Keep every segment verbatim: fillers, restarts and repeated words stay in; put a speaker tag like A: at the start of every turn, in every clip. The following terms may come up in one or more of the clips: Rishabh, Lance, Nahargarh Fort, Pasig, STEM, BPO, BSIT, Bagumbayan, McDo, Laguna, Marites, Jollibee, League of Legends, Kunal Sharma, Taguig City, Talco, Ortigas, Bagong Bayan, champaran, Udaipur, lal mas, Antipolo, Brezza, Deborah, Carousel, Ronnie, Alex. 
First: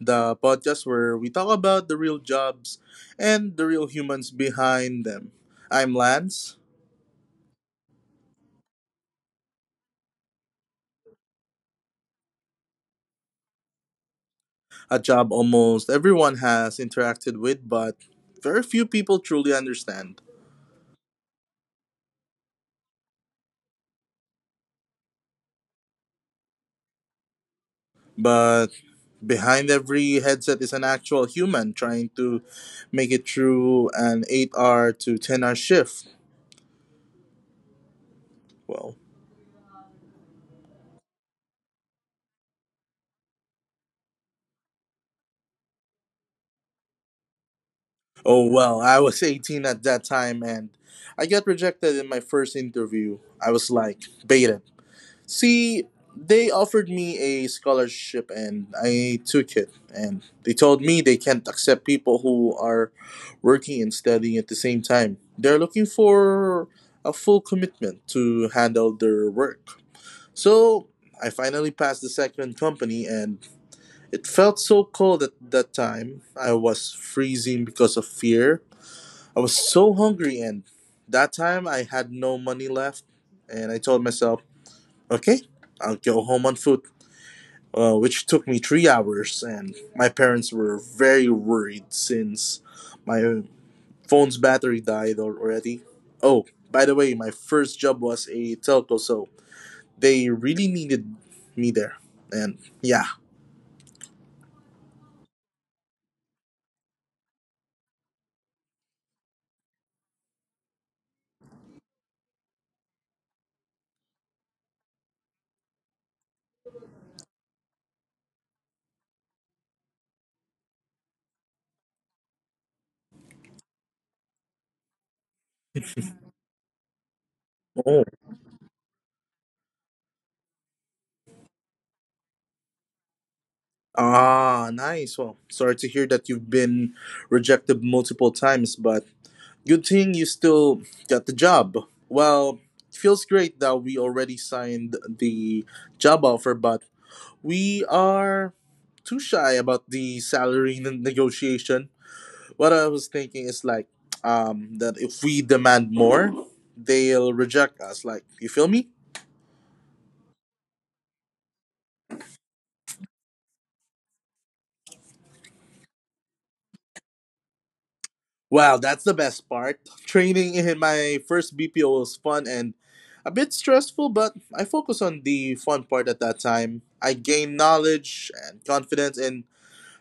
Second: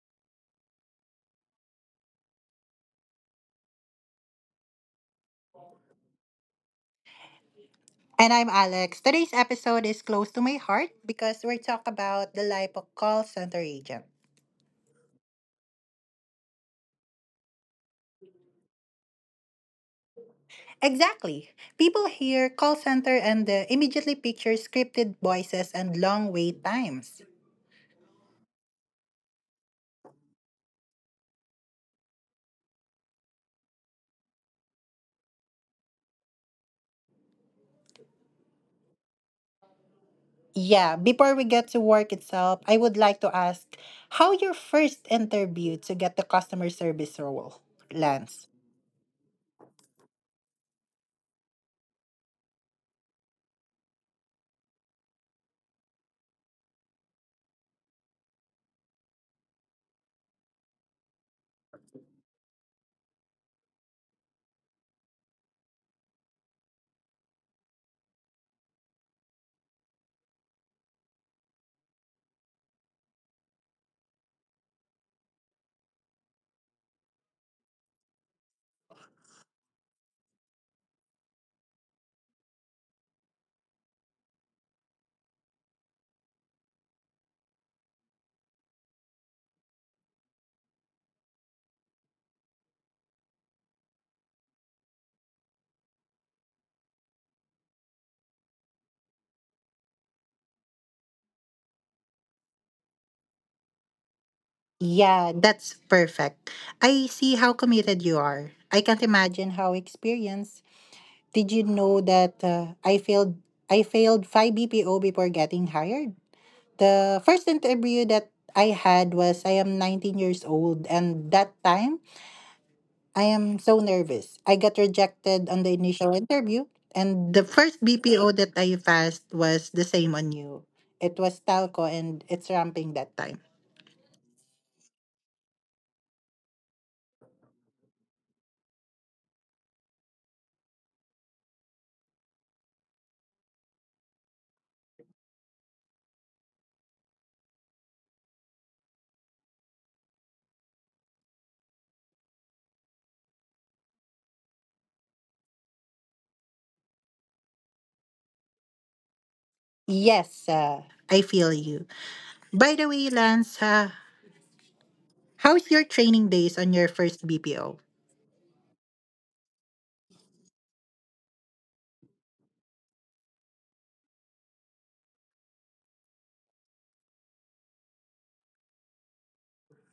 A: the podcast where we talk about the real jobs and the real humans behind them. I'm Lance,
B: And I'm Alex. Today's episode is close to my heart because we're talking about the life of call center agent.
A: a job almost everyone has interacted with, but very few people truly understand.
B: Exactly. People hear call center and they immediately picture scripted voices and long wait times.
A: But behind every headset is an actual human trying to make it through an eight hour to ten hour shift. Well,
B: Yeah, before we get to work itself, I would like to ask how your first interview to get the customer service role,
A: oh
B: Lance.
A: well, I was eighteen at that time and I got rejected in my first interview. I was like baited. See, they offered me a scholarship and I took it and they told me they can't accept people who are working and studying at the same time. They're looking for a full commitment to handle their work. So, I finally passed the second company and it felt so cold at that time. I was freezing because of fear. I was so hungry, and that time I had no money left. And I told myself, okay, I'll go home on foot, uh, which took me three hours. And my parents were very worried since my phone's battery died al- already. Oh, by the way, my first job was a telco, so they really needed me there. And yeah.
B: Yeah, that's perfect. I see how committed you are. I can't imagine how experienced. Did you know that uh, I failed I failed five B P O before getting hired? The first interview that I had was I am nineteen years old, and that time I am so nervous. I got rejected on the initial interview, and the first
A: Oh.
B: B P O that I passed was the same on you. It was Talco, and it's ramping that time.
A: Ah, nice. Well, sorry to hear that you've been rejected multiple times, but good thing you still got the job. Well, it feels great that we already signed the job offer, but we are too shy about the salary n- negotiation. What I was thinking is like, um, that if we demand more, they'll reject us. Like, you feel me?
B: Yes, uh, I feel you. By the way, Lance, uh, how's your training days on your first B P O?
A: Wow, that's the best part. Training in my first B P O was fun and a bit stressful, but I focus on the fun part at that time. I gain knowledge and confidence in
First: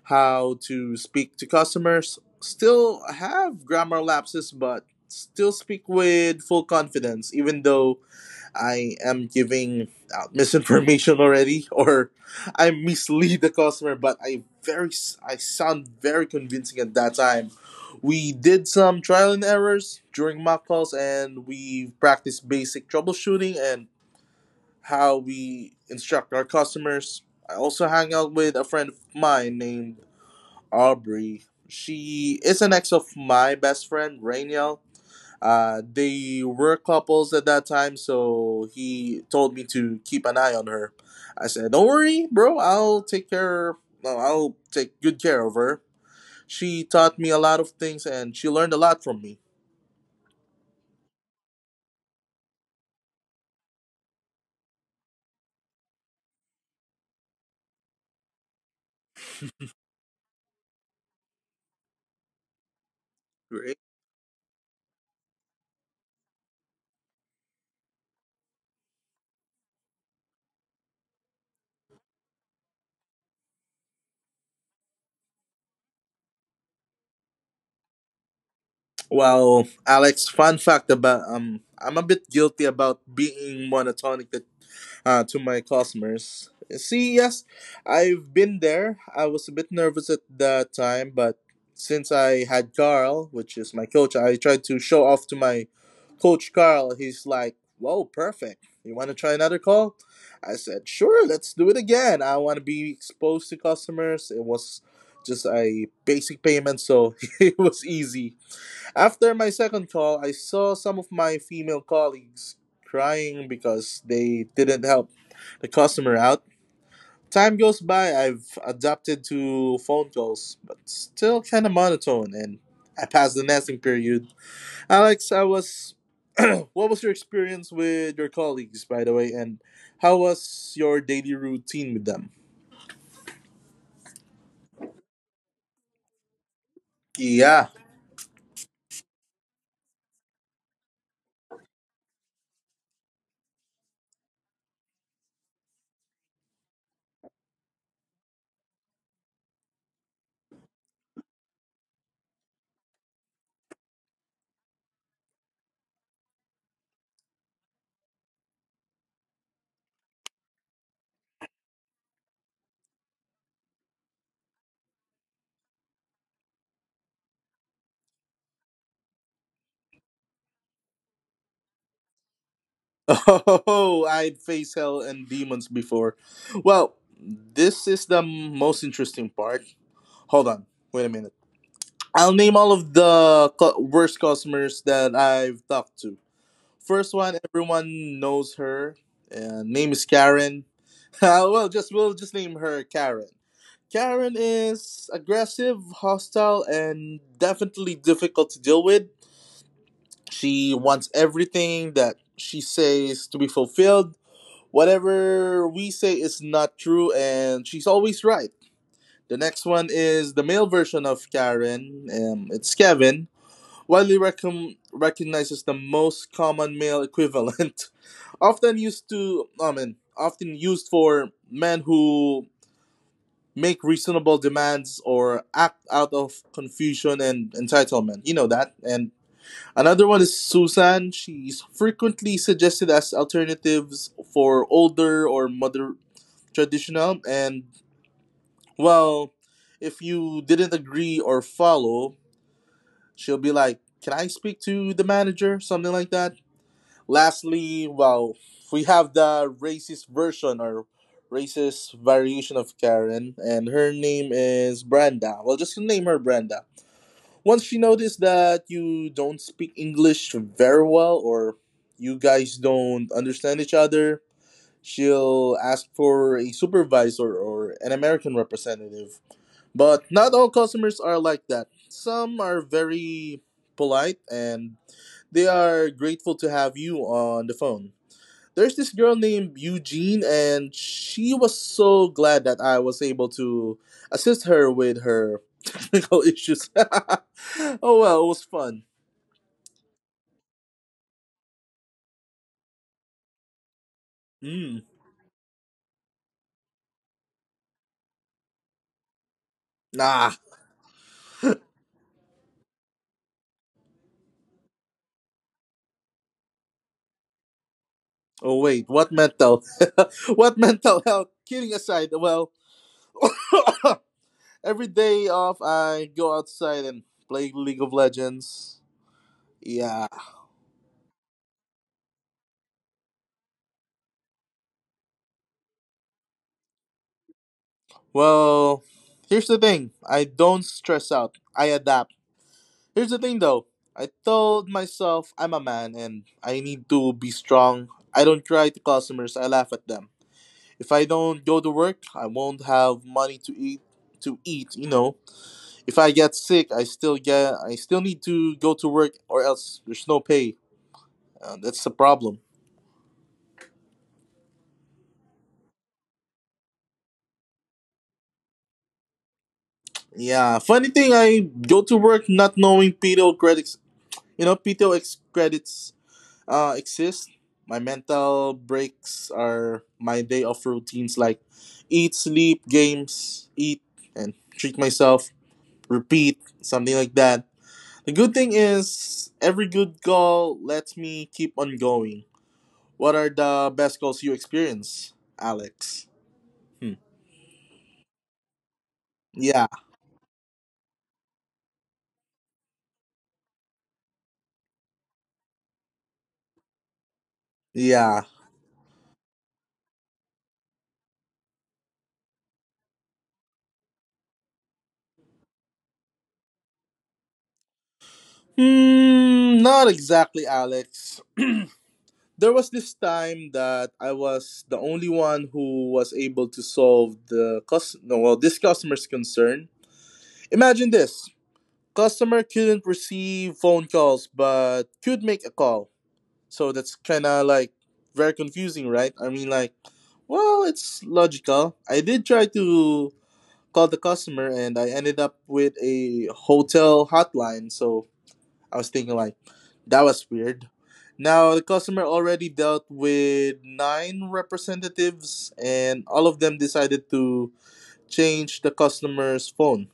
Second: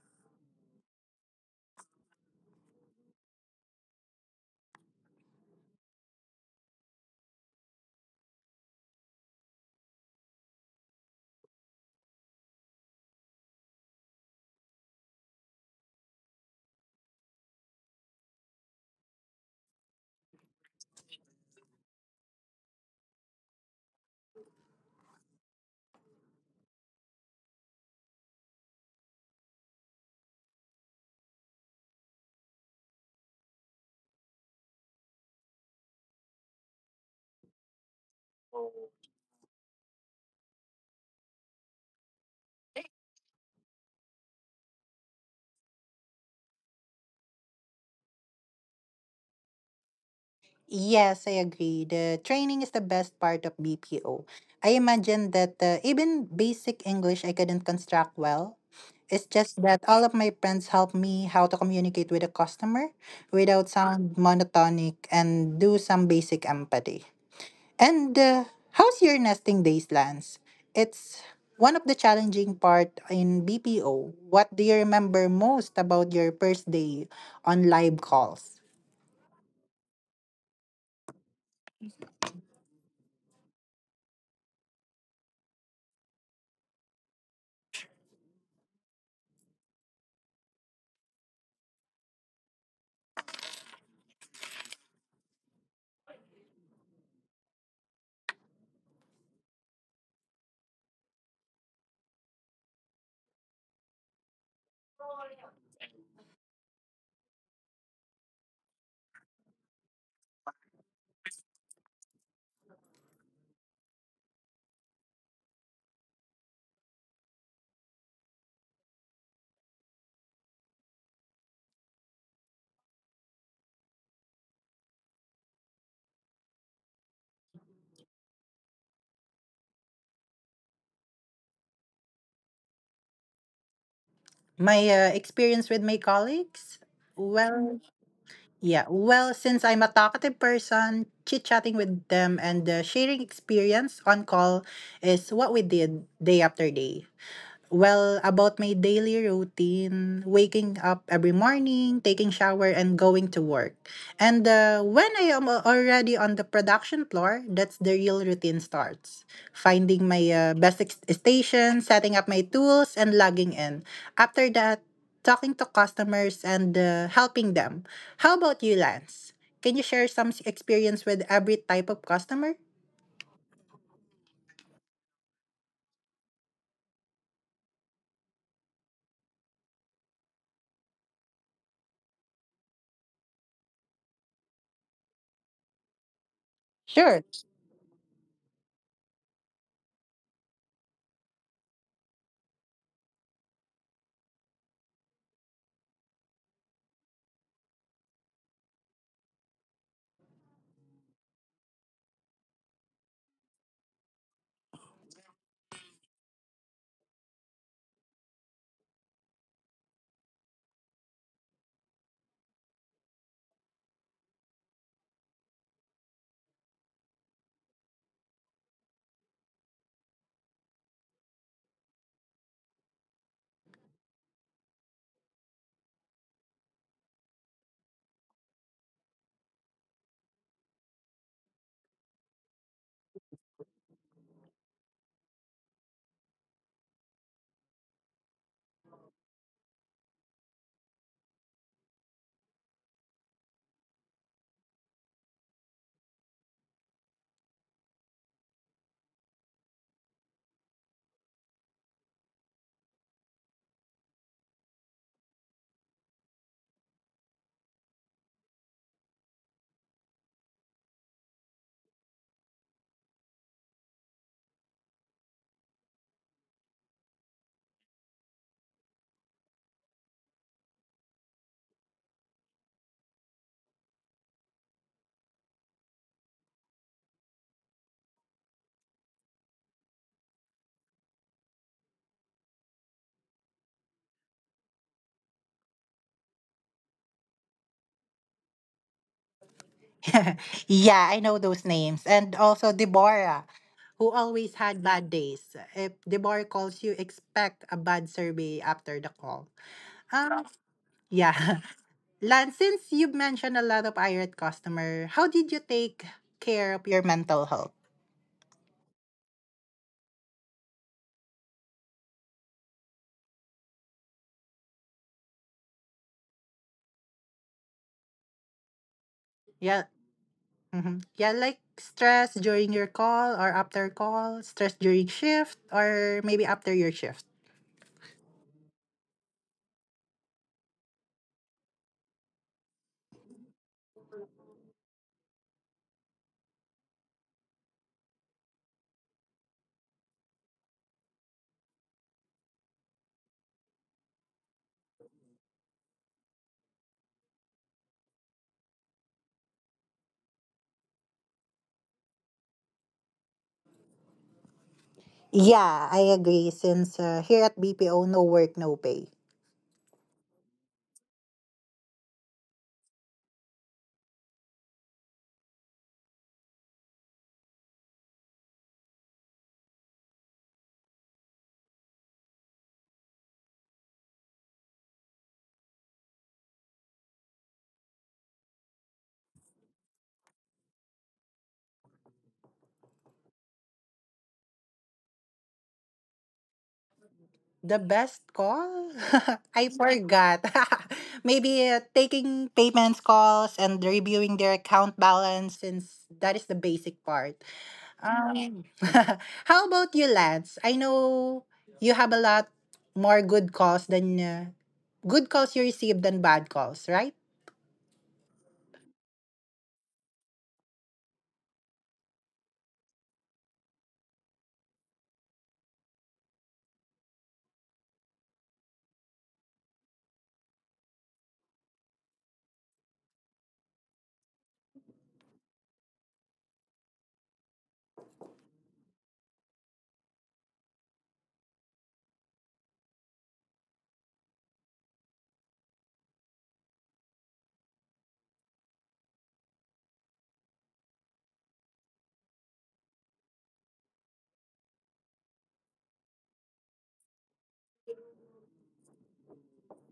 A: how to speak to customers, still have grammar lapses, but still speak with full confidence, even though I am giving out misinformation already or I mislead the customer, but I very I sound very convincing at that time. We did some trial and errors during mock calls and we practiced basic troubleshooting and how we instruct our customers. I also hang out with a friend of mine named Aubrey. She is an ex of my best friend, Rainiel. Uh, they were couples at that time, so he told me to keep an eye on her. I said, "Don't worry, bro. I'll take care, no, I'll take good care of her." She taught me a lot of things, and she learned a lot from me.
B: Yes, I agree. The training is the best part of B P O. I imagine that uh, even basic English I couldn't construct well. It's just that all of my friends helped me how to communicate with a customer without sound monotonic and do some basic empathy. And uh, how's your nesting days, Lance? It's one of the challenging part in B P O. What do you remember most about your first day on live calls?
A: Wow, Alex. Fun fact about, um, I'm a bit guilty about being monotonic that, uh, to my customers. See, yes, I've been there. I was a bit nervous at that time, but since I had Carl, which is my coach, I tried to show off to my coach Carl. He's like, "Whoa, perfect! You want to try another call?" I said, "Sure, let's do it again. I want to be exposed to customers." It was just a basic payment, so it was easy. After my second call, I saw some of my female colleagues crying because they didn't help the customer out. Time goes by, I've adapted to phone calls, but still kind of monotone, and I passed the nesting period. Alex, I was. What was your experience with your colleagues, by the way, and how was your daily routine with them?
B: My uh, experience with my colleagues?
A: Yeah.
B: Well, yeah. Well, since I'm a talkative person, chit chatting with them and uh, sharing experience on call is what we did day after day. Well, about my daily routine, waking up every morning, taking shower, and going to work. And uh, when I am al- already on the production floor, that's the real routine starts. Finding my uh, best ex- station, setting up my tools, and logging in. After that, talking to customers and uh, helping them. How about you, Lance? Can you share some s- experience with every type of customer?
A: Oh, I'd faced hell and demons before. Well, this is the most interesting part. Hold on, wait a minute. I'll name all of the cu- worst customers that I've talked to. First
B: Sure.
A: one, everyone knows her. Uh, name is Karen. Uh, well, just we'll just name her Karen. Karen is aggressive, hostile, and definitely difficult to deal with. She wants everything that she says to be fulfilled. Whatever we say is not true, and she's always right. The next one is the male version of Karen. Um, it's Kevin, widely recom- recognized as the most common male equivalent, often used to, I mean, often used for men who make reasonable demands or act out of confusion and entitlement. You know that. And another one is Susan. She's frequently suggested as alternatives for older or moder- traditional, and well, if you didn't agree or follow, she'll be like, "Can I speak to the manager?" something like that. Lastly, well, we have the racist version or racist variation of Karen, and her name is Brenda. Well, just name her Brenda. Once she noticed that you don't speak English very well, or you guys don't understand each other, she'll ask for a supervisor or an American representative. But not all customers are like that. Some are very polite and they are grateful to have you on the phone. There's this girl named Eugene, and she was so glad that I was able to assist her with her technical issues. Oh well, it was fun.
B: Yeah, I know those names. And also Deborah, who always
A: Mm.
B: had bad days. If Deborah calls you, expect a bad survey after the call.
A: Nah.
B: Um, yeah. Lan, since you mentioned a lot of irate customer, how did you take care of your mental health?
A: Oh wait, what mental? What mental health? Kidding aside, well, every day off, I go outside and play League of Legends.
B: Yeah.
A: Yeah.
B: hmm Yeah, like stress during your call or after call, stress during shift or maybe after your shift.
A: Well, here's the thing, I don't stress out, I adapt. Here's the thing though, I told myself I'm a man and I need to be strong. I don't cry to customers, I laugh at them. If I don't go to work, I won't have money to eat to eat, you know. If I get sick, I still get I still need to go to work or else there's no pay. Uh, that's the problem.
B: Yeah, I agree. Since uh, here at B P O, no work, no pay.
A: Yeah, funny thing, I go to work not knowing P T O credits. You know, P T O ex- credits, uh, exist. My mental breaks are my day off routines like eat, sleep, games, eat, and treat myself, repeat, something like that. The good thing is, every good goal lets me keep on going. What are the best goals you experience, Alex? Hmm.
B: The best call?
A: Yeah,
B: I forgot. Maybe uh, taking payments calls and reviewing their account balance since that is the basic part.
A: yeah.
B: Um, how about you, Lance? I know you have a lot more good calls than uh, good calls you received than bad calls, right?
A: Hmm, not exactly, Alex. There was this time that I was the only one who was able to solve the cus- no, well, this customer's concern. Imagine this. Customer couldn't receive phone calls but could make a call. So that's kind of like very confusing, right? I mean, like, well, it's logical. I did try to call the customer and I ended up with a hotel hotline. So I was thinking like that was weird. Now the customer already dealt with nine representatives and all of them decided to change the customer's phone,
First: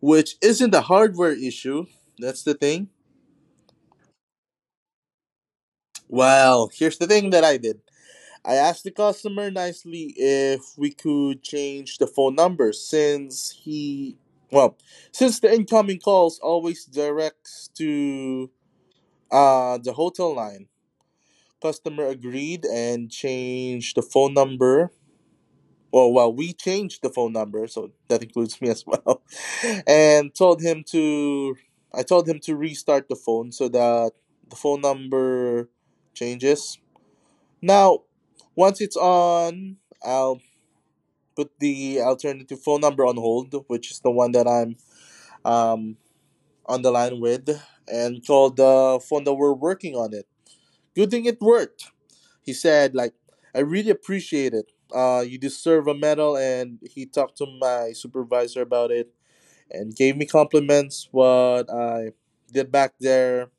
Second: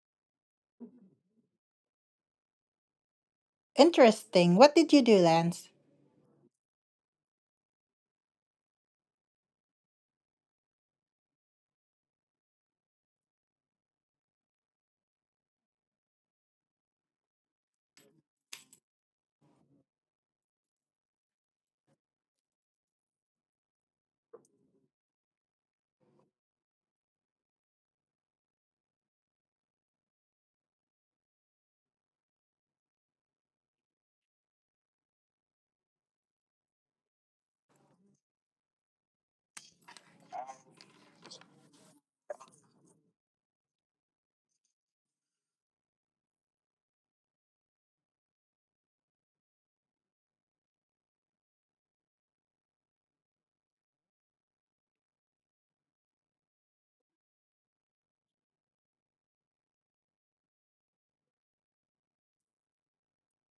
A: which isn't a hardware issue. That's the thing.
B: Interesting. What did you do, Lance?
A: Well, here's the thing that I did. I asked the customer nicely if we could change the phone number since he, well, since the incoming calls always directs to uh the hotel line. Customer agreed and changed the phone number. Well, well, we changed the phone number, so that includes me as well. And told him to, I told him to restart the phone so that the phone number changes. Now, once it's on, I'll put the alternative phone number on hold, which is the one that I'm, um, on the line with, and call the phone that we're working on it. Good thing it worked. He said, like, "I really appreciate it. Uh, you deserve a medal," and he talked to my supervisor about it and gave me compliments what I did back there.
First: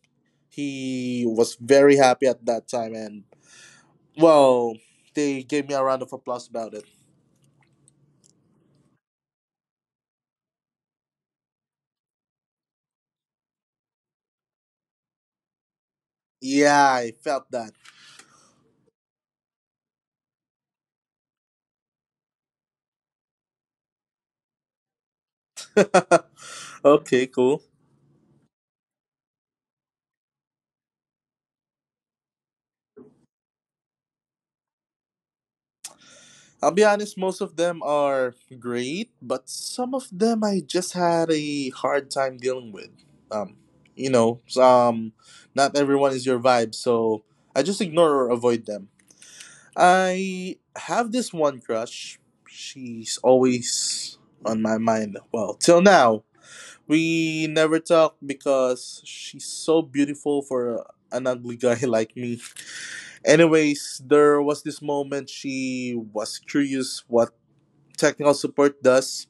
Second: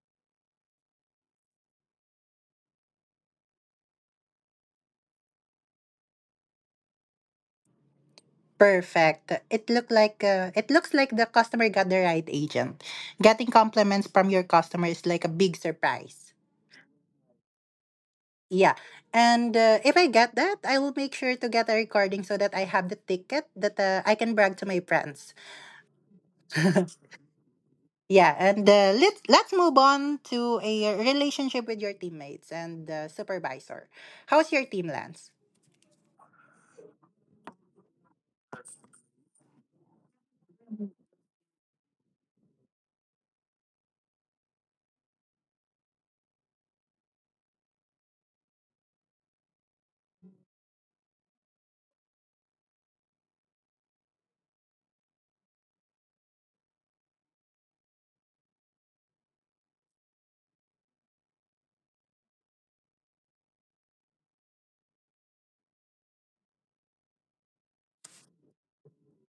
A: He was very happy at that time, and well, they gave me a round of applause about it.
B: Perfect. It looked like uh, it looks like the customer got the right agent. Getting compliments from your customer is like a big surprise.
A: Yeah, I felt that.
B: Yeah. And uh, if I get that, I will make sure to get a recording so that I have the ticket that uh, I can brag to my friends.
A: Okay, cool.
B: Yeah, and uh, let's let's move on to a relationship with your teammates and uh, supervisor. How's your team, Lance?
A: I'll be honest, most of them are great, but some of them I just had a hard time dealing with. Um, you know, um, Not everyone is your vibe, so I just ignore or avoid them. I have this one crush. She's always on my mind. Well, till now, we never talk because she's so beautiful for an ugly guy like me. Anyways, there was this moment she was curious what technical support does.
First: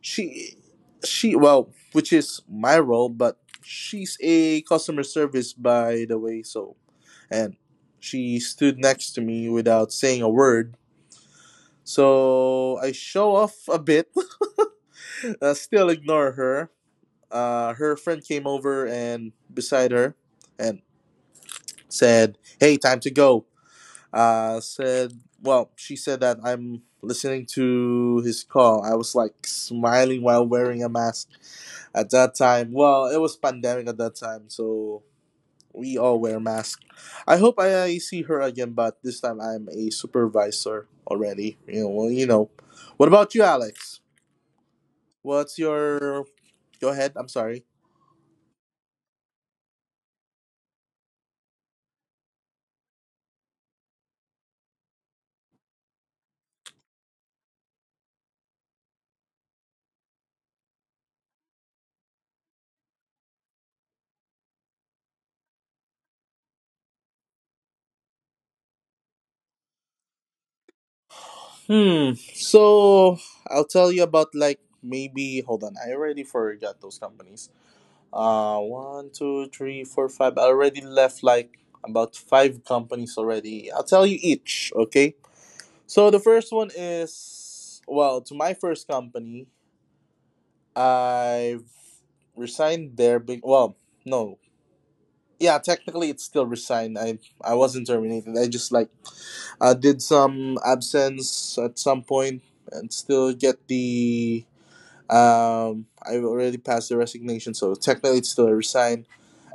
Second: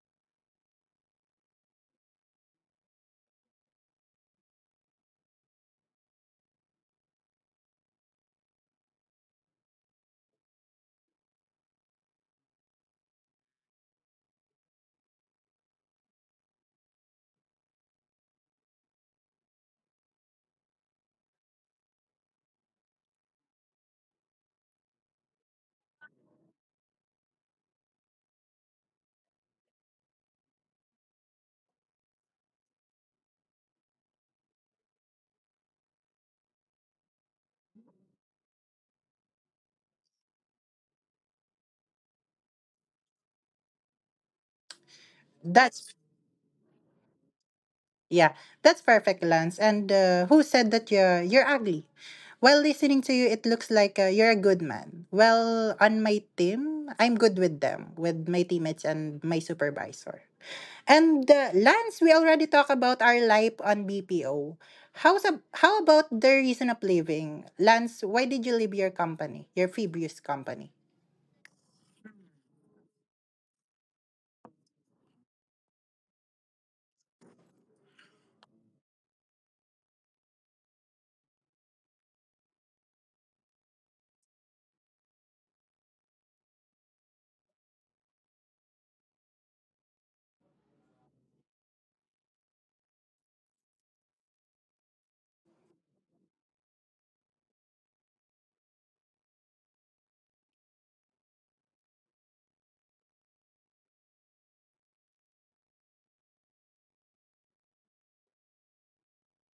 A: She, she, well, which is my role, but she's a customer service, by the way, so. And she stood next to me without saying a word. So I show off a bit, uh, still ignore her. Uh, her friend came over and beside her and said, "Hey, time to go." Uh, said, Well, she said that I'm listening to his call. I was like smiling while wearing a mask at that time. Well, it was pandemic at that time, so we all wear masks. I hope I, I see her again, but this time I'm a supervisor already. You know, well, you know. What about you, Alex? What's
B: That's
A: your Go ahead? I'm sorry.
B: yeah, that's perfect, Lance. And uh, who said that you're you're ugly? While listening to you, it looks like uh, you're a good man. Well, on my team, I'm good with them, with my teammates and my supervisor. And the lands, we already talked about our life on B P O. How's ab- how about the reason of leaving? Lance, why did you leave your company, your previous company?
A: Hmm. So I'll tell you about, like, maybe hold on. I already forgot those companies. Uh, one, two, three, four, five. I already left like about five companies already. I'll tell you each. Okay. So the first one is, well, to my first company, I've resigned there. Be- well, no, yeah, technically it's still resigned. I I wasn't terminated. I just like uh, did some absence at some point and still get the um. I already passed the resignation, so technically it's still a resign.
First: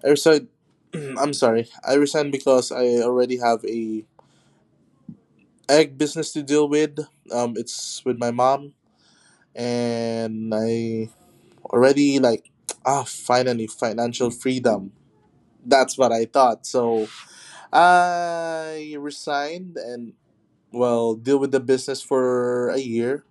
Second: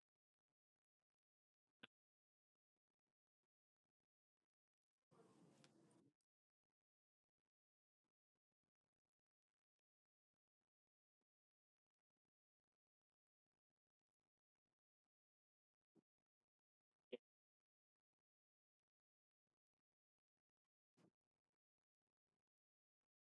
A: I resigned. I'm sorry. I resigned because I already have a egg business to deal with. Um, it's with my mom and I already like ah finally financial freedom. That's what I thought. So I resigned and well deal with the business for a year.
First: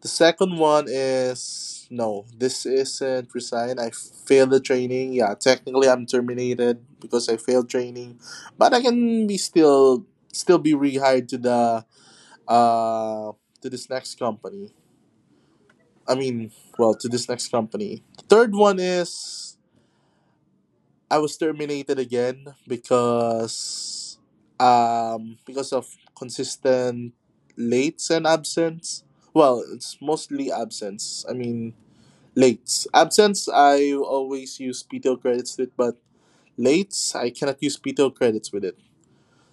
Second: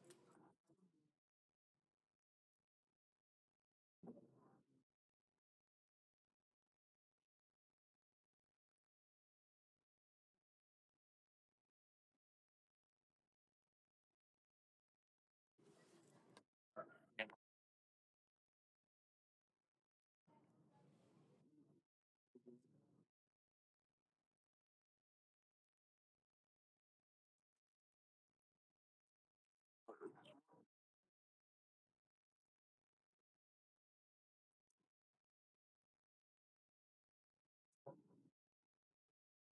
A: The second one is no, this isn't resign. I failed the training. Yeah, technically I'm terminated because I failed training, but I can be still still be rehired to the uh to this next company. I mean, well, to this next company. Third one is I was terminated again because um because of consistent lates and absence. Well, it's mostly absence. I mean, lates. Absence I always use P T O credits with, it, but lates I cannot use P T O credits with it.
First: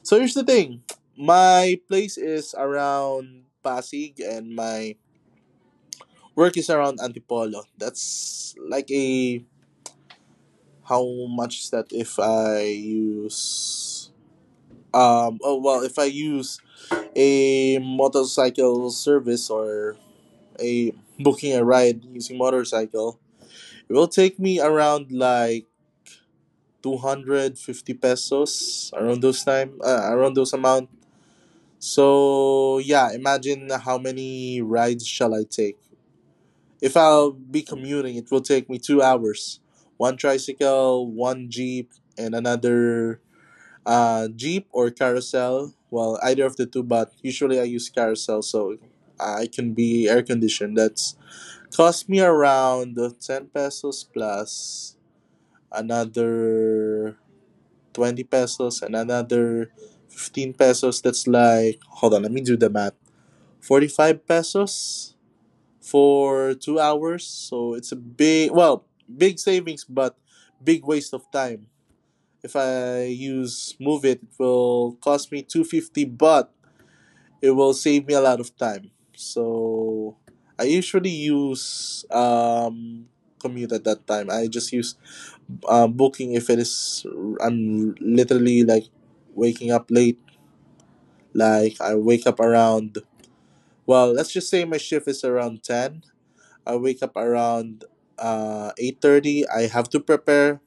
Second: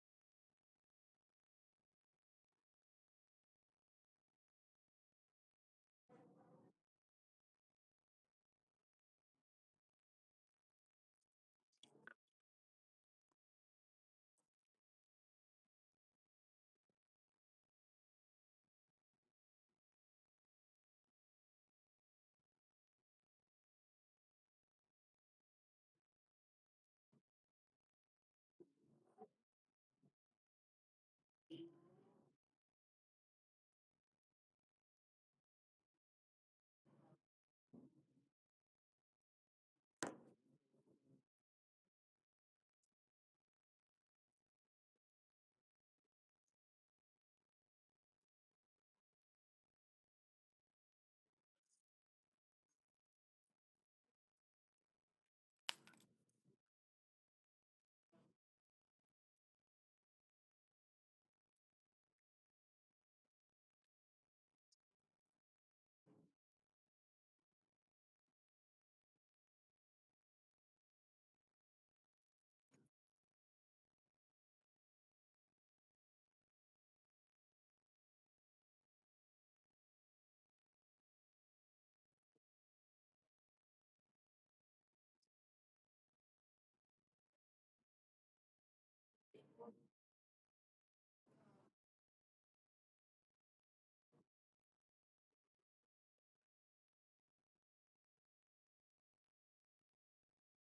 A: So here's the thing. My place is around Pasig and my work is around Antipolo. That's like a How much is that if I use um oh well if I use a motorcycle service or a booking a ride using motorcycle, it will take me around like two hundred fifty pesos around those time uh, around those amount. So yeah, imagine how many rides shall I take. If I'll be commuting, it will take me two hours. One tricycle, one jeep, and another Uh, Jeep or Carousel? Well, either of the two, but usually I use Carousel so I can be air conditioned. That's cost me around uh, ten pesos plus another twenty pesos and another fifteen pesos. That's like, hold on, let me do the math forty-five pesos for two hours. So it's a big, well, big savings, but big waste of time. If I use move it, it will cost me two hundred fifty, but it will save me a lot of time. So I usually use um, commute at that time. I just use uh, booking if it is I'm literally like waking up late. Like I wake up around well, let's just say my shift is around ten. I wake up around uh eight thirty. I have to prepare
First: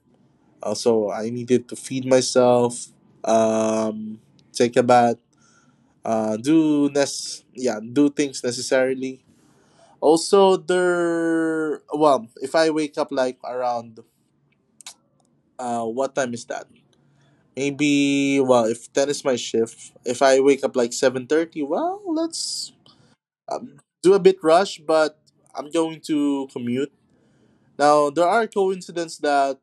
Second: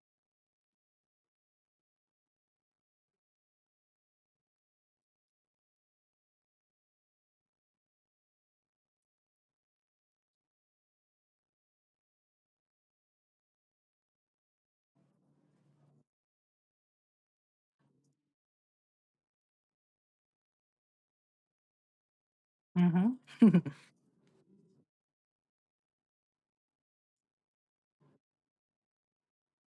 A: Also, I needed to feed myself, um, take a bath, uh, do nes- yeah, do things necessarily. Also, there. Well, if I wake up like around uh, what time is that? Maybe well, if that is my shift, if I wake up like seven thirty, well, let's
B: Mm-hmm.
A: um, do a bit rush, but I'm going to commute. Now there are coincidences that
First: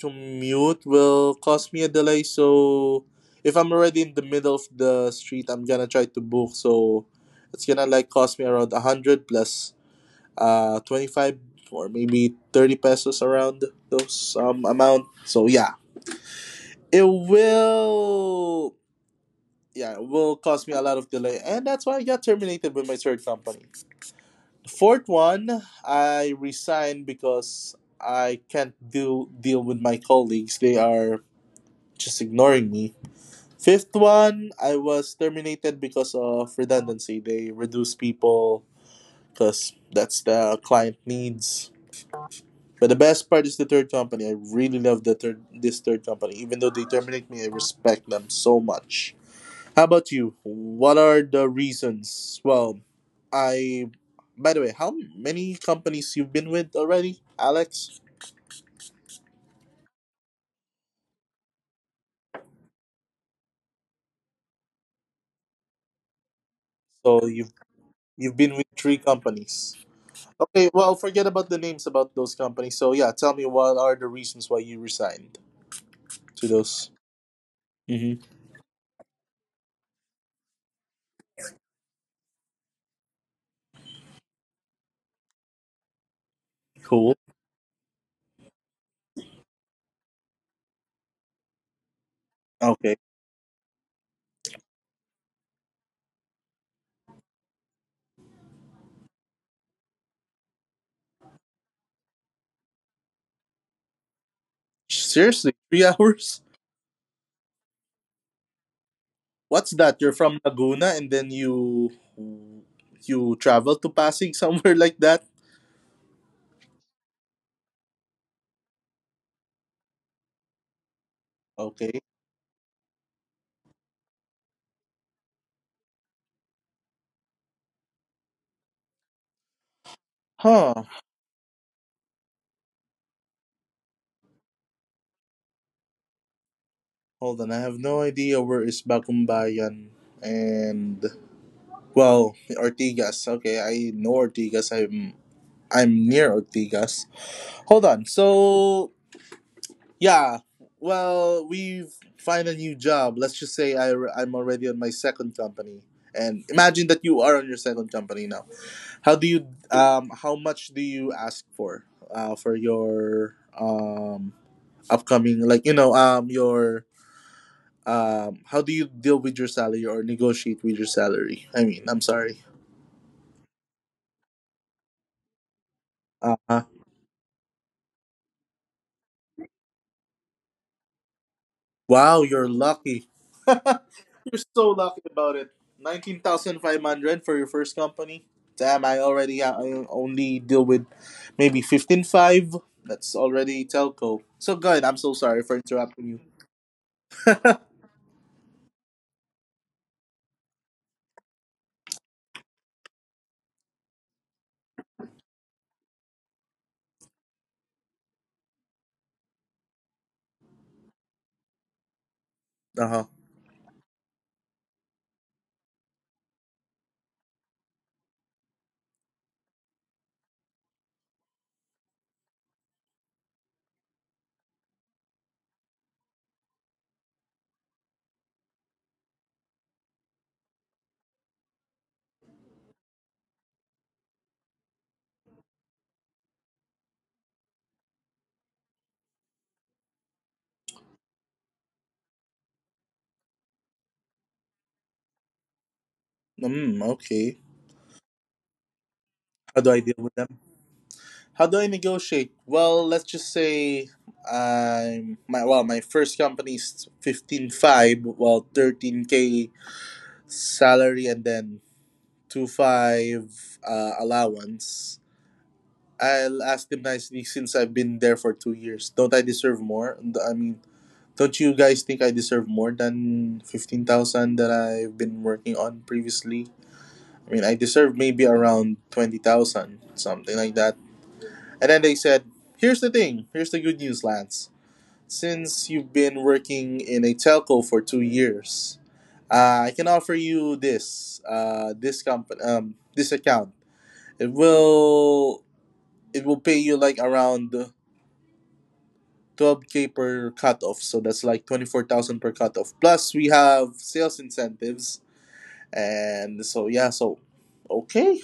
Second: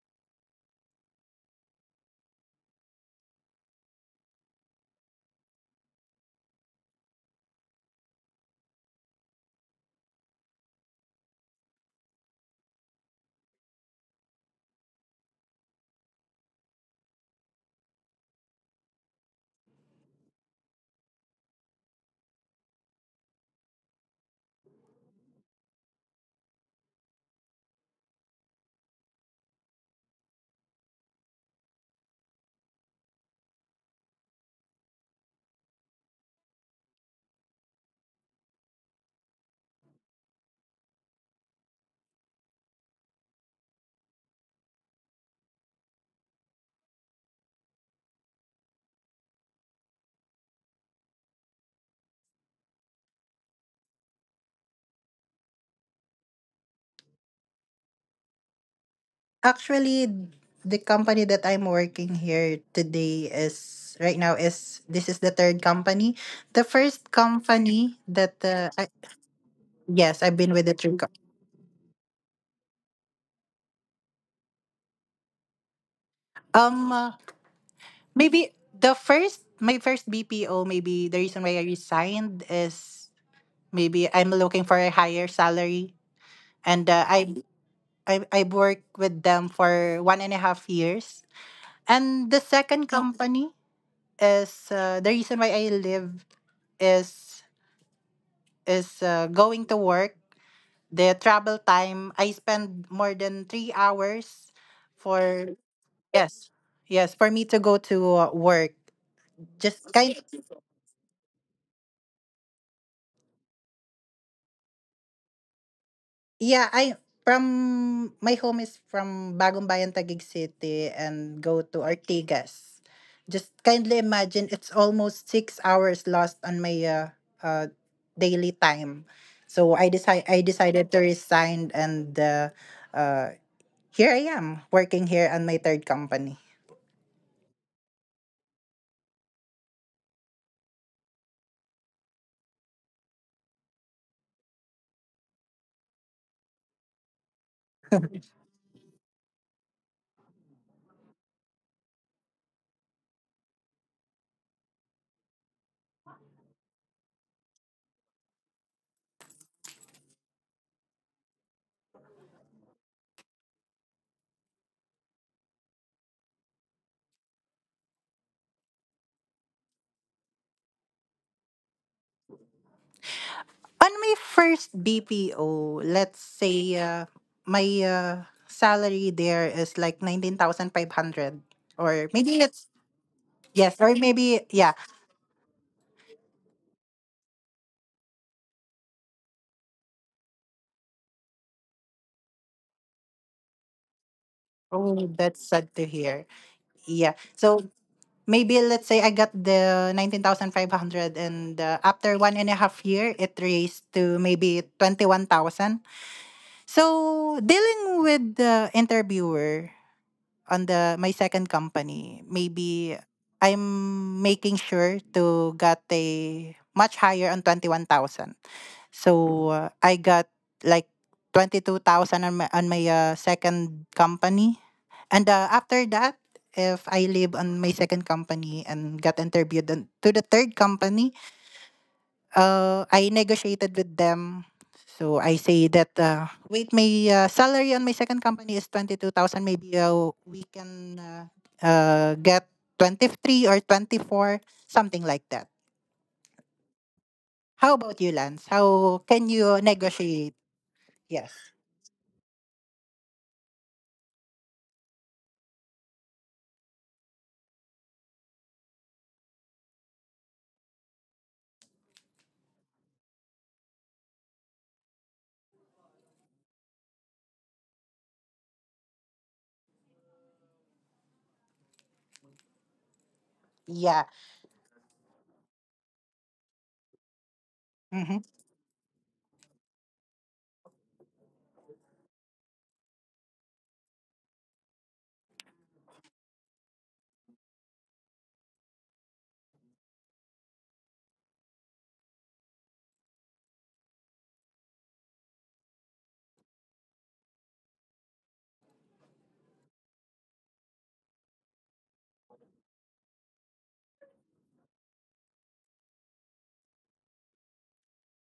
A: Commute will cause me a delay, so if I'm already in the middle of the street, I'm gonna try to book. So it's gonna like cost me around a hundred plus uh twenty five or maybe thirty pesos around those um amount. So yeah, it will yeah it will cause me a lot of delay, and that's why I got terminated with my third company. The fourth one, I resigned because I can't do deal with my colleagues. They are just ignoring me Fifth one, I was terminated because of redundancy. They reduce people because that's the client needs. But the best part is the third company. I really love the third this third company. Even though they terminate me, I respect them so much. How about you? What are the reasons? Well, I by the way, how many companies you've been with already, Alex?
B: Actually, the company that I'm working here today is right now is this is the third company. The first
A: So you've
B: company
A: you've
B: that
A: been with
B: uh, I,
A: three companies.
B: yes, I've been
A: Okay,
B: with the
A: well,
B: three co-
A: forget about the names about those companies. So yeah, tell me what are the reasons why you resigned to those?
B: um uh,
A: Mm-hmm.
B: Maybe the first my first B P O, maybe the reason why I resigned is maybe I'm looking for a higher salary, and uh,
A: Cool.
B: I I I've worked with them for one and a half years. And the
A: Okay.
B: second company is uh, the reason why I live is is uh, going to work. The travel time I spend more than three hours
A: Seriously,
B: for
A: three hours?
B: yes yes for me to go to uh, work.
A: What's
B: Just
A: that? You're
B: kind.
A: from Laguna and then you you travel to Pasig somewhere like that?
B: Yeah, I from my home is from Bagong Bayan, Taguig City, and go to
A: Okay.
B: Ortigas. Just kindly imagine it's almost six hours lost on my uh, uh, daily time. So I decide I
A: Huh.
B: decided to resign, and uh, uh, here I am working here on my third company.
A: Hold on, I have no idea where is Bagumbayan and well Ortigas. Okay, I know Ortigas. I'm I'm near Ortigas. Hold on. So Yeah. Well, we find a new job. Let's just say I, I'm already on my second company. And imagine that you are on your second company now. How do you um how much do you ask for uh for your um upcoming like you know um your um how do you deal with your salary or negotiate with your salary? I mean, I'm sorry.
B: On my first B P O, let's
A: Uh
B: say uh, my uh, salary there is like nineteen thousand five hundred, or
A: Wow,
B: maybe
A: you're
B: let's
A: lucky.
B: Yes, or
A: You're
B: maybe,
A: so
B: yeah.
A: lucky about it. nineteen thousand five hundred for your first company. Damn, I already uh, I only deal with maybe fifteen point five. That's already telco. So good. I'm so
B: Oh,
A: sorry
B: that's
A: for
B: sad to
A: interrupting you.
B: hear. Yeah. So maybe let's say I got the nineteen thousand five hundred, and uh, after one and a half year, it raised to maybe twenty one thousand. So dealing with the interviewer on the my second company, maybe
A: Uh-huh.
B: I'm making sure to get a much higher on twenty one thousand. So uh, I got like twenty two thousand on my on my uh, second company. And uh, after that, if I leave on my second company and got interviewed on, to the third company, uh, I negotiated with them. So I say that uh, wait, my uh, salary on my second company is twenty two thousand, maybe uh, we can uh, uh, get twenty three or twenty four, something like that.
A: Mm, okay.
B: How about you, Lance? How can
A: How
B: you
A: do I deal with
B: negotiate?
A: them?
B: Yes.
A: How do I negotiate? Well, let's just say I'm my well, my first company is fifteen five, well thirteen k salary, and then to five uh, allowance, I'll ask them nicely since I've been there for two years. Don't I deserve more? I mean, don't you guys think I deserve more than
B: Yeah.
A: fifteen thousand that I've been working on previously? I mean, I deserve
B: hmm
A: maybe around twenty thousand, something like that. And then they said, here's the thing, here's the good news, Lance. Since you've been working in a telco for two years, uh, I can offer you this, uh, this company, um, this account It will it will pay you like around twelve k per cutoff, so that's like twenty-four thousand per cutoff. Plus we have sales incentives, and so yeah, so okay.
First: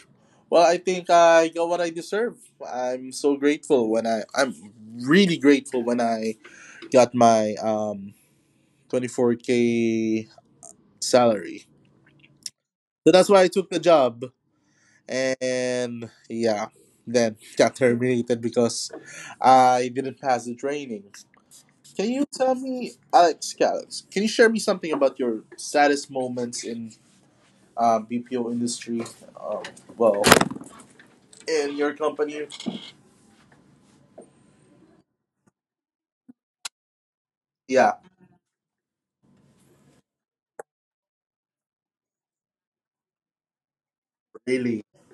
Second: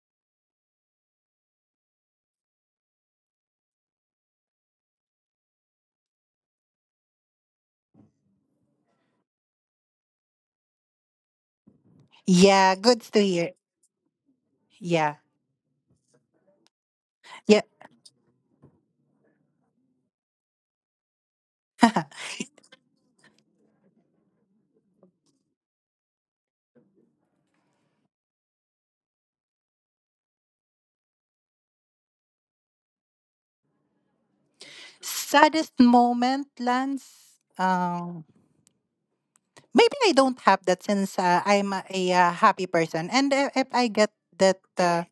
A: Well, I think I got what I deserve. I'm so grateful when I I'm really grateful when I got my um twenty-four k salary.
B: Yeah. Good
A: So
B: to
A: that's why I
B: hear.
A: took the job
B: Yeah.
A: and yeah, then
B: Yeah.
A: got terminated because I didn't pass the training. Can you tell me, Alex, yeah, Alex, can you share me something about your saddest moments in uh, B P O industry? Um, well, in your company?
B: Saddest moment, Lance.
A: Yeah,
B: Um, maybe I don't have that since uh, I'm a, a, uh, happy person, and if, if I get that,
A: really.
B: uh,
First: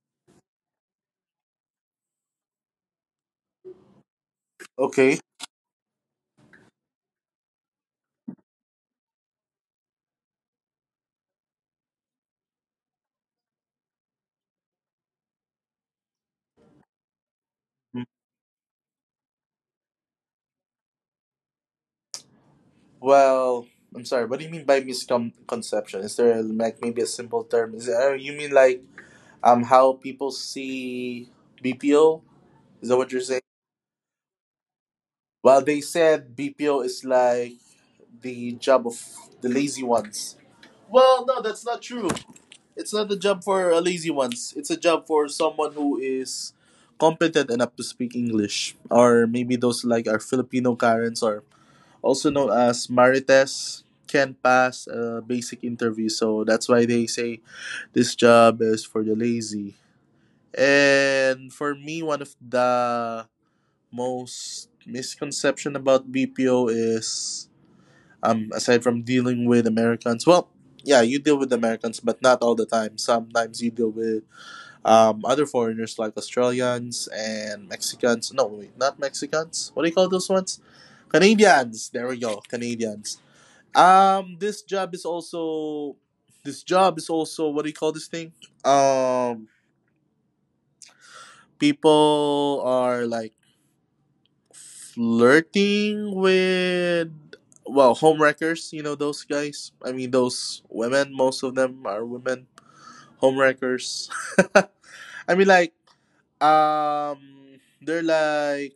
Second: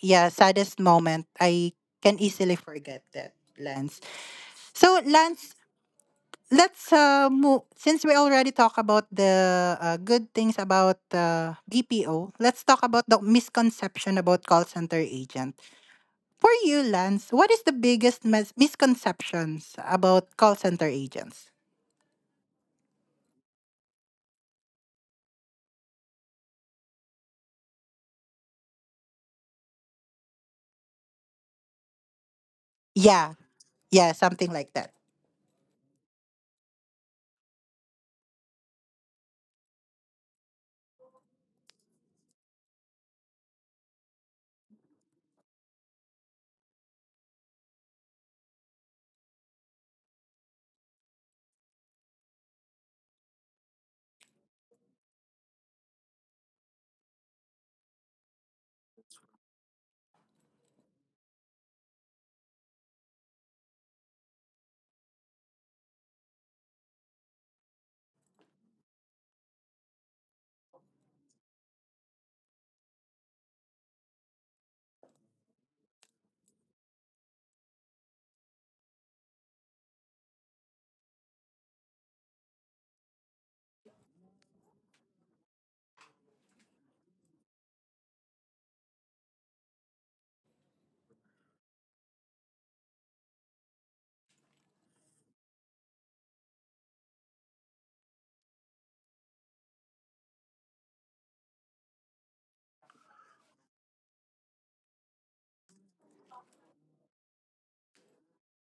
B: yeah, saddest moment, I can easily forget that, Lance. So,
A: Okay.
B: Lance, let's uh, move. Since we already talk about the uh, good things about uh, B P O, let's talk about the misconception about call center agent. For you, Lance, what is the biggest mis- misconceptions about call center agents?
A: Well, I'm sorry. What do you mean by misconception? Is there like maybe a simple term? Is uh, you mean like um how people see B P O? Is that what you're
B: Yeah,
A: saying?
B: yeah, something like that.
A: Well, they said B P O is like the job of the lazy ones. Well, no, that's not true. It's not a job for a lazy ones. It's a job for someone who is competent enough to speak English, or maybe those like our Filipino Karens, or also known as Marites, can pass a basic interview. So that's why they say this job is for the lazy. And for me, one of the most misconception about B P O is um aside from dealing with Americans, well, yeah, you deal with Americans, but not all the time. Sometimes you deal with um other foreigners like Australians and Mexicans. No, wait, not Mexicans. What do you call those ones? Canadians. There we go. Canadians. Um, this job is also this job is also what do you call this thing? Um, people are like flirting with well homewreckers you know those guys I mean those women most of them are women homewreckers I mean like um they're like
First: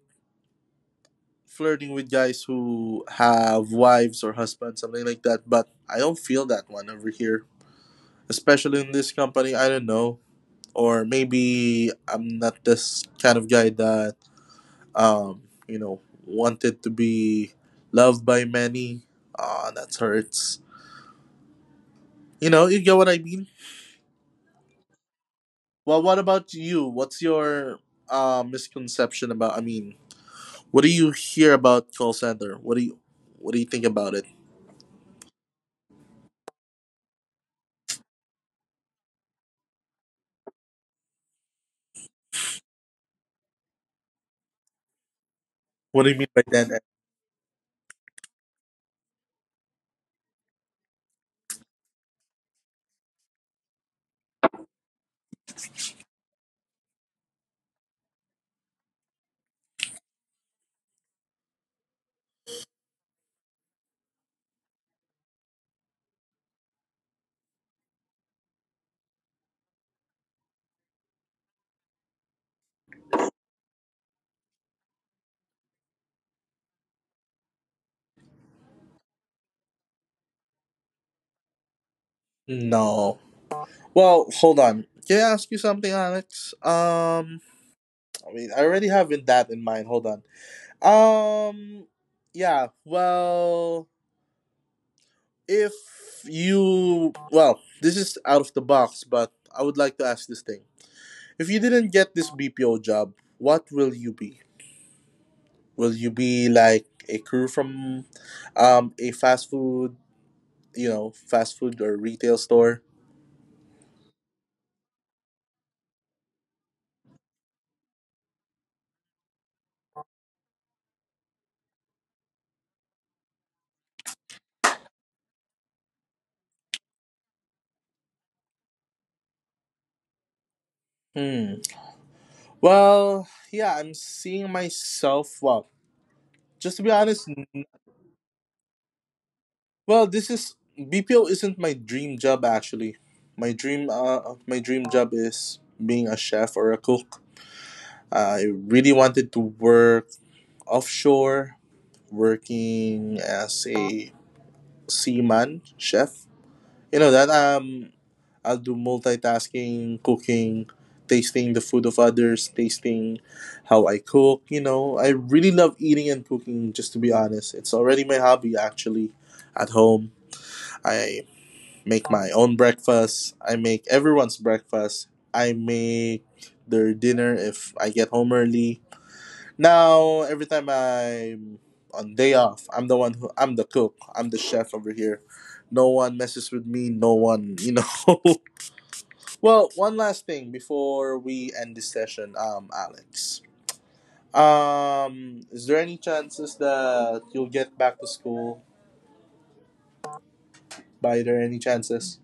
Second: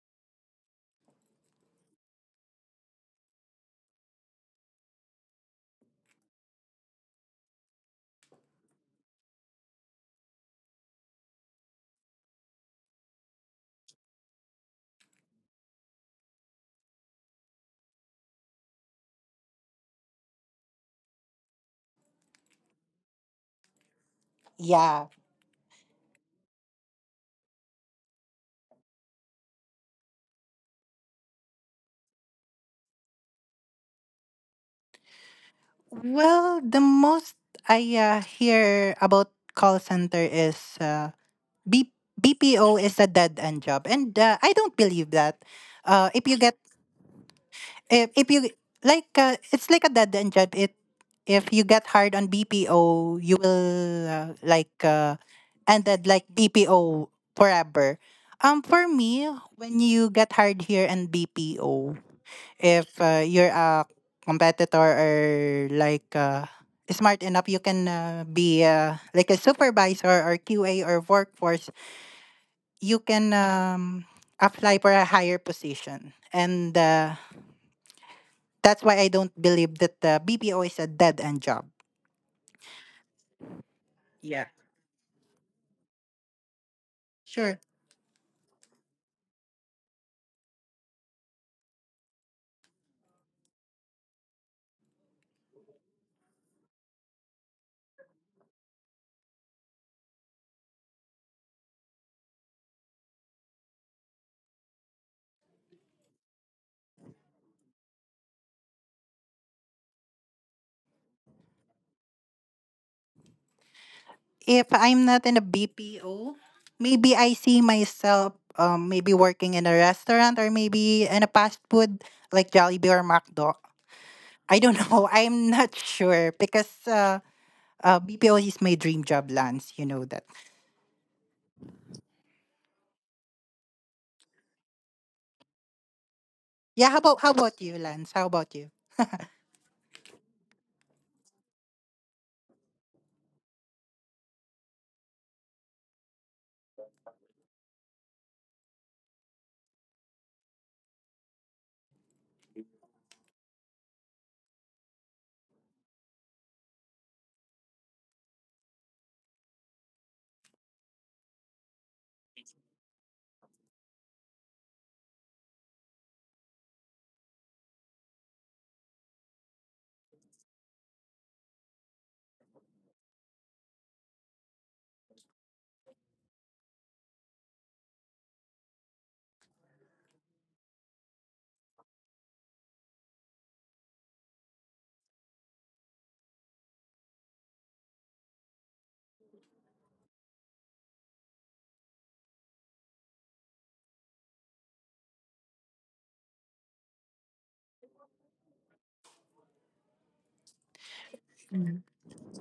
A: flirting with guys who have wives or husbands something like that but I don't feel that one over here especially in this company I don't know or maybe I'm not this kind of guy that Um, you know, wanted to be loved by many. Ah, that hurts. You know, you get what I mean.
B: Yeah.
A: Well, what about you? What's your uh, misconception about? I mean, what do you hear about call center? What do you What do you think about it?
B: Well, the most I uh, hear about call center is uh, B- BPO is a dead end job, and uh, I don't believe that.
A: What do
B: Uh,
A: you
B: if
A: mean
B: you
A: by
B: get
A: dead
B: if if you like uh, it's like a dead end job it if you get hired on B P O, you will uh, like uh, ended like B P O forever. Um for me, when you get hired here in B P O, if uh, you're a competitor or like uh, smart enough, you can uh, be uh, like a supervisor or Q A or workforce. You can um, apply for a higher position, and uh, that's why I don't believe that the B P O is a dead end job.
A: end? No. Well,
B: Yeah.
A: hold on. Can I ask you something, Alex? Um,
B: Sure.
A: I mean, I already have in that in mind. Hold on. Um, yeah. Well, If you, well, this is out of the box, but I would like to ask this thing. If you didn't get this B P O job, what will you be? Will you be like a crew from um, a fast food, you know, fast food or retail store?
B: If I'm not in a B P O, maybe I see myself um, maybe working in a restaurant or maybe in a fast food like Jollibee or McDo. I don't know. I'm not sure because uh, uh, B P O is my dream job, Lance. You know that.
A: Hmm. Well, yeah, I'm seeing myself. Well, just to
B: Yeah.
A: be
B: How about
A: honest,
B: how about
A: n-
B: you, Lance? How about you?
A: well, this is B P O isn't my dream job actually. My dream, uh, my dream job is being a chef or a cook. I really wanted to work offshore, working as a seaman chef. You know that um, I'll do multitasking, cooking, tasting the food of others, tasting how I cook. You know, I really love eating and cooking. Just to be honest, it's already my hobby actually. At home, I make my own breakfast. I make everyone's breakfast. I make their dinner if I get home early. Now every time I'm on day off, I'm the one who I'm the cook. I'm the chef over here. No one messes with me. No one, you know. well, one last thing before we end this session, um, Alex. Um, is there any chances that you'll get back to school? By there any chances?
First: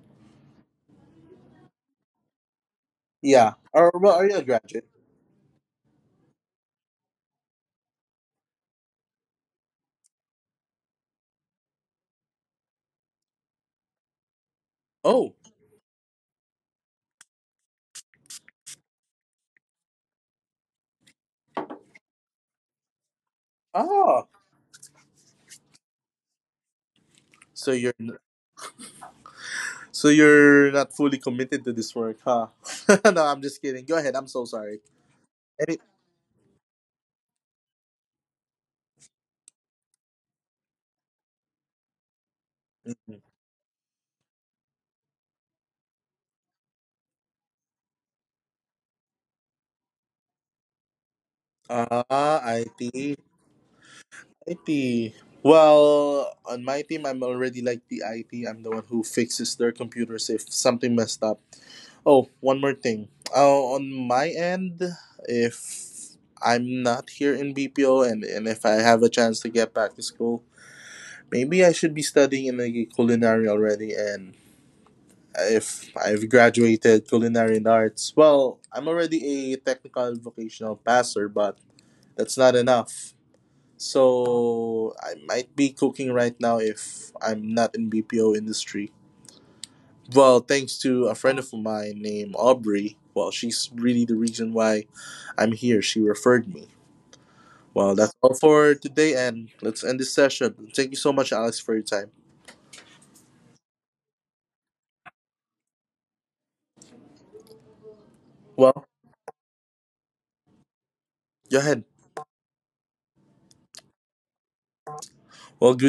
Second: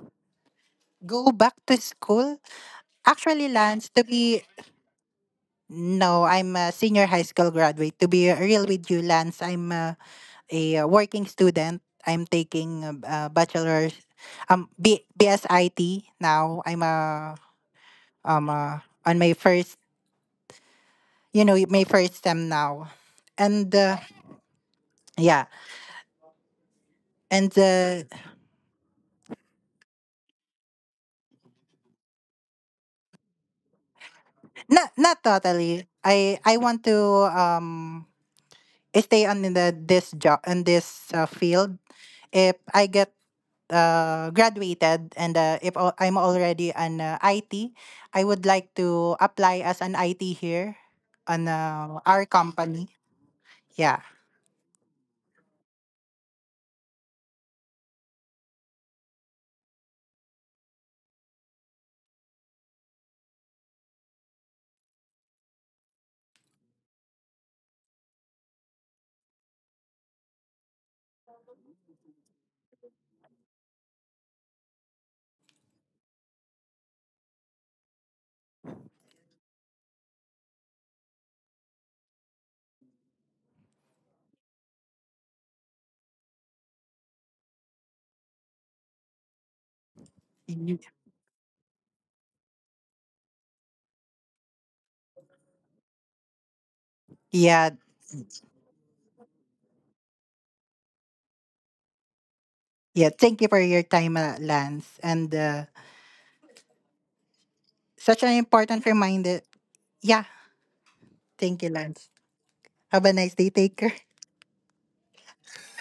B: Go back to school. Actually,
A: Yeah.
B: Lance,
A: Or
B: to
A: well, are you a
B: be
A: graduate?
B: no, I'm a senior high school graduate. To be real with you, Lance, I'm a a uh, working student. I'm taking a a bachelor's, um, B-
A: Oh.
B: BSIT now. I'm a um uh, on my first, you know, my first STEM now. and uh,
A: Ah.
B: yeah, and
A: So you're
B: uh,
A: so you're not fully committed to this work, huh? no, I'm just kidding. Go ahead. I'm so sorry.
B: not not
A: Any
B: totally. I I want to um stay on in the this job in this uh, field. If I get uh, graduated and uh, if al- I'm already an uh, I T, I would like to apply as an I T here on uh, our
A: Ah, I T.
B: company. Yeah.
A: I T. Well, on my team, I'm already like the I T. I'm the one who fixes their computers if something messed up. Oh, one more thing. Uh, on my end, if I'm not here in B P O and, and if I have a chance to get back to school, maybe I should be studying in a culinary already. And if I've graduated culinary and arts, well, I'm already a technical vocational passer, but that's not enough. So I might be cooking right now if I'm not in B P O industry. Well,
B: Y-
A: thanks to a friend of mine named Aubrey. Well, she's really the reason why I'm here. She referred me.
B: Yeah.
A: Well, that's all for today, and let's end this session. Thank you so much, Alex, for your time.
B: Yeah. Thank you for your time, uh, Lance. And uh, such an
A: Well,
B: important reminder. Yeah.
A: go
B: Thank you,
A: ahead.
B: Lance. Have a nice day. Take care.
A: Well, good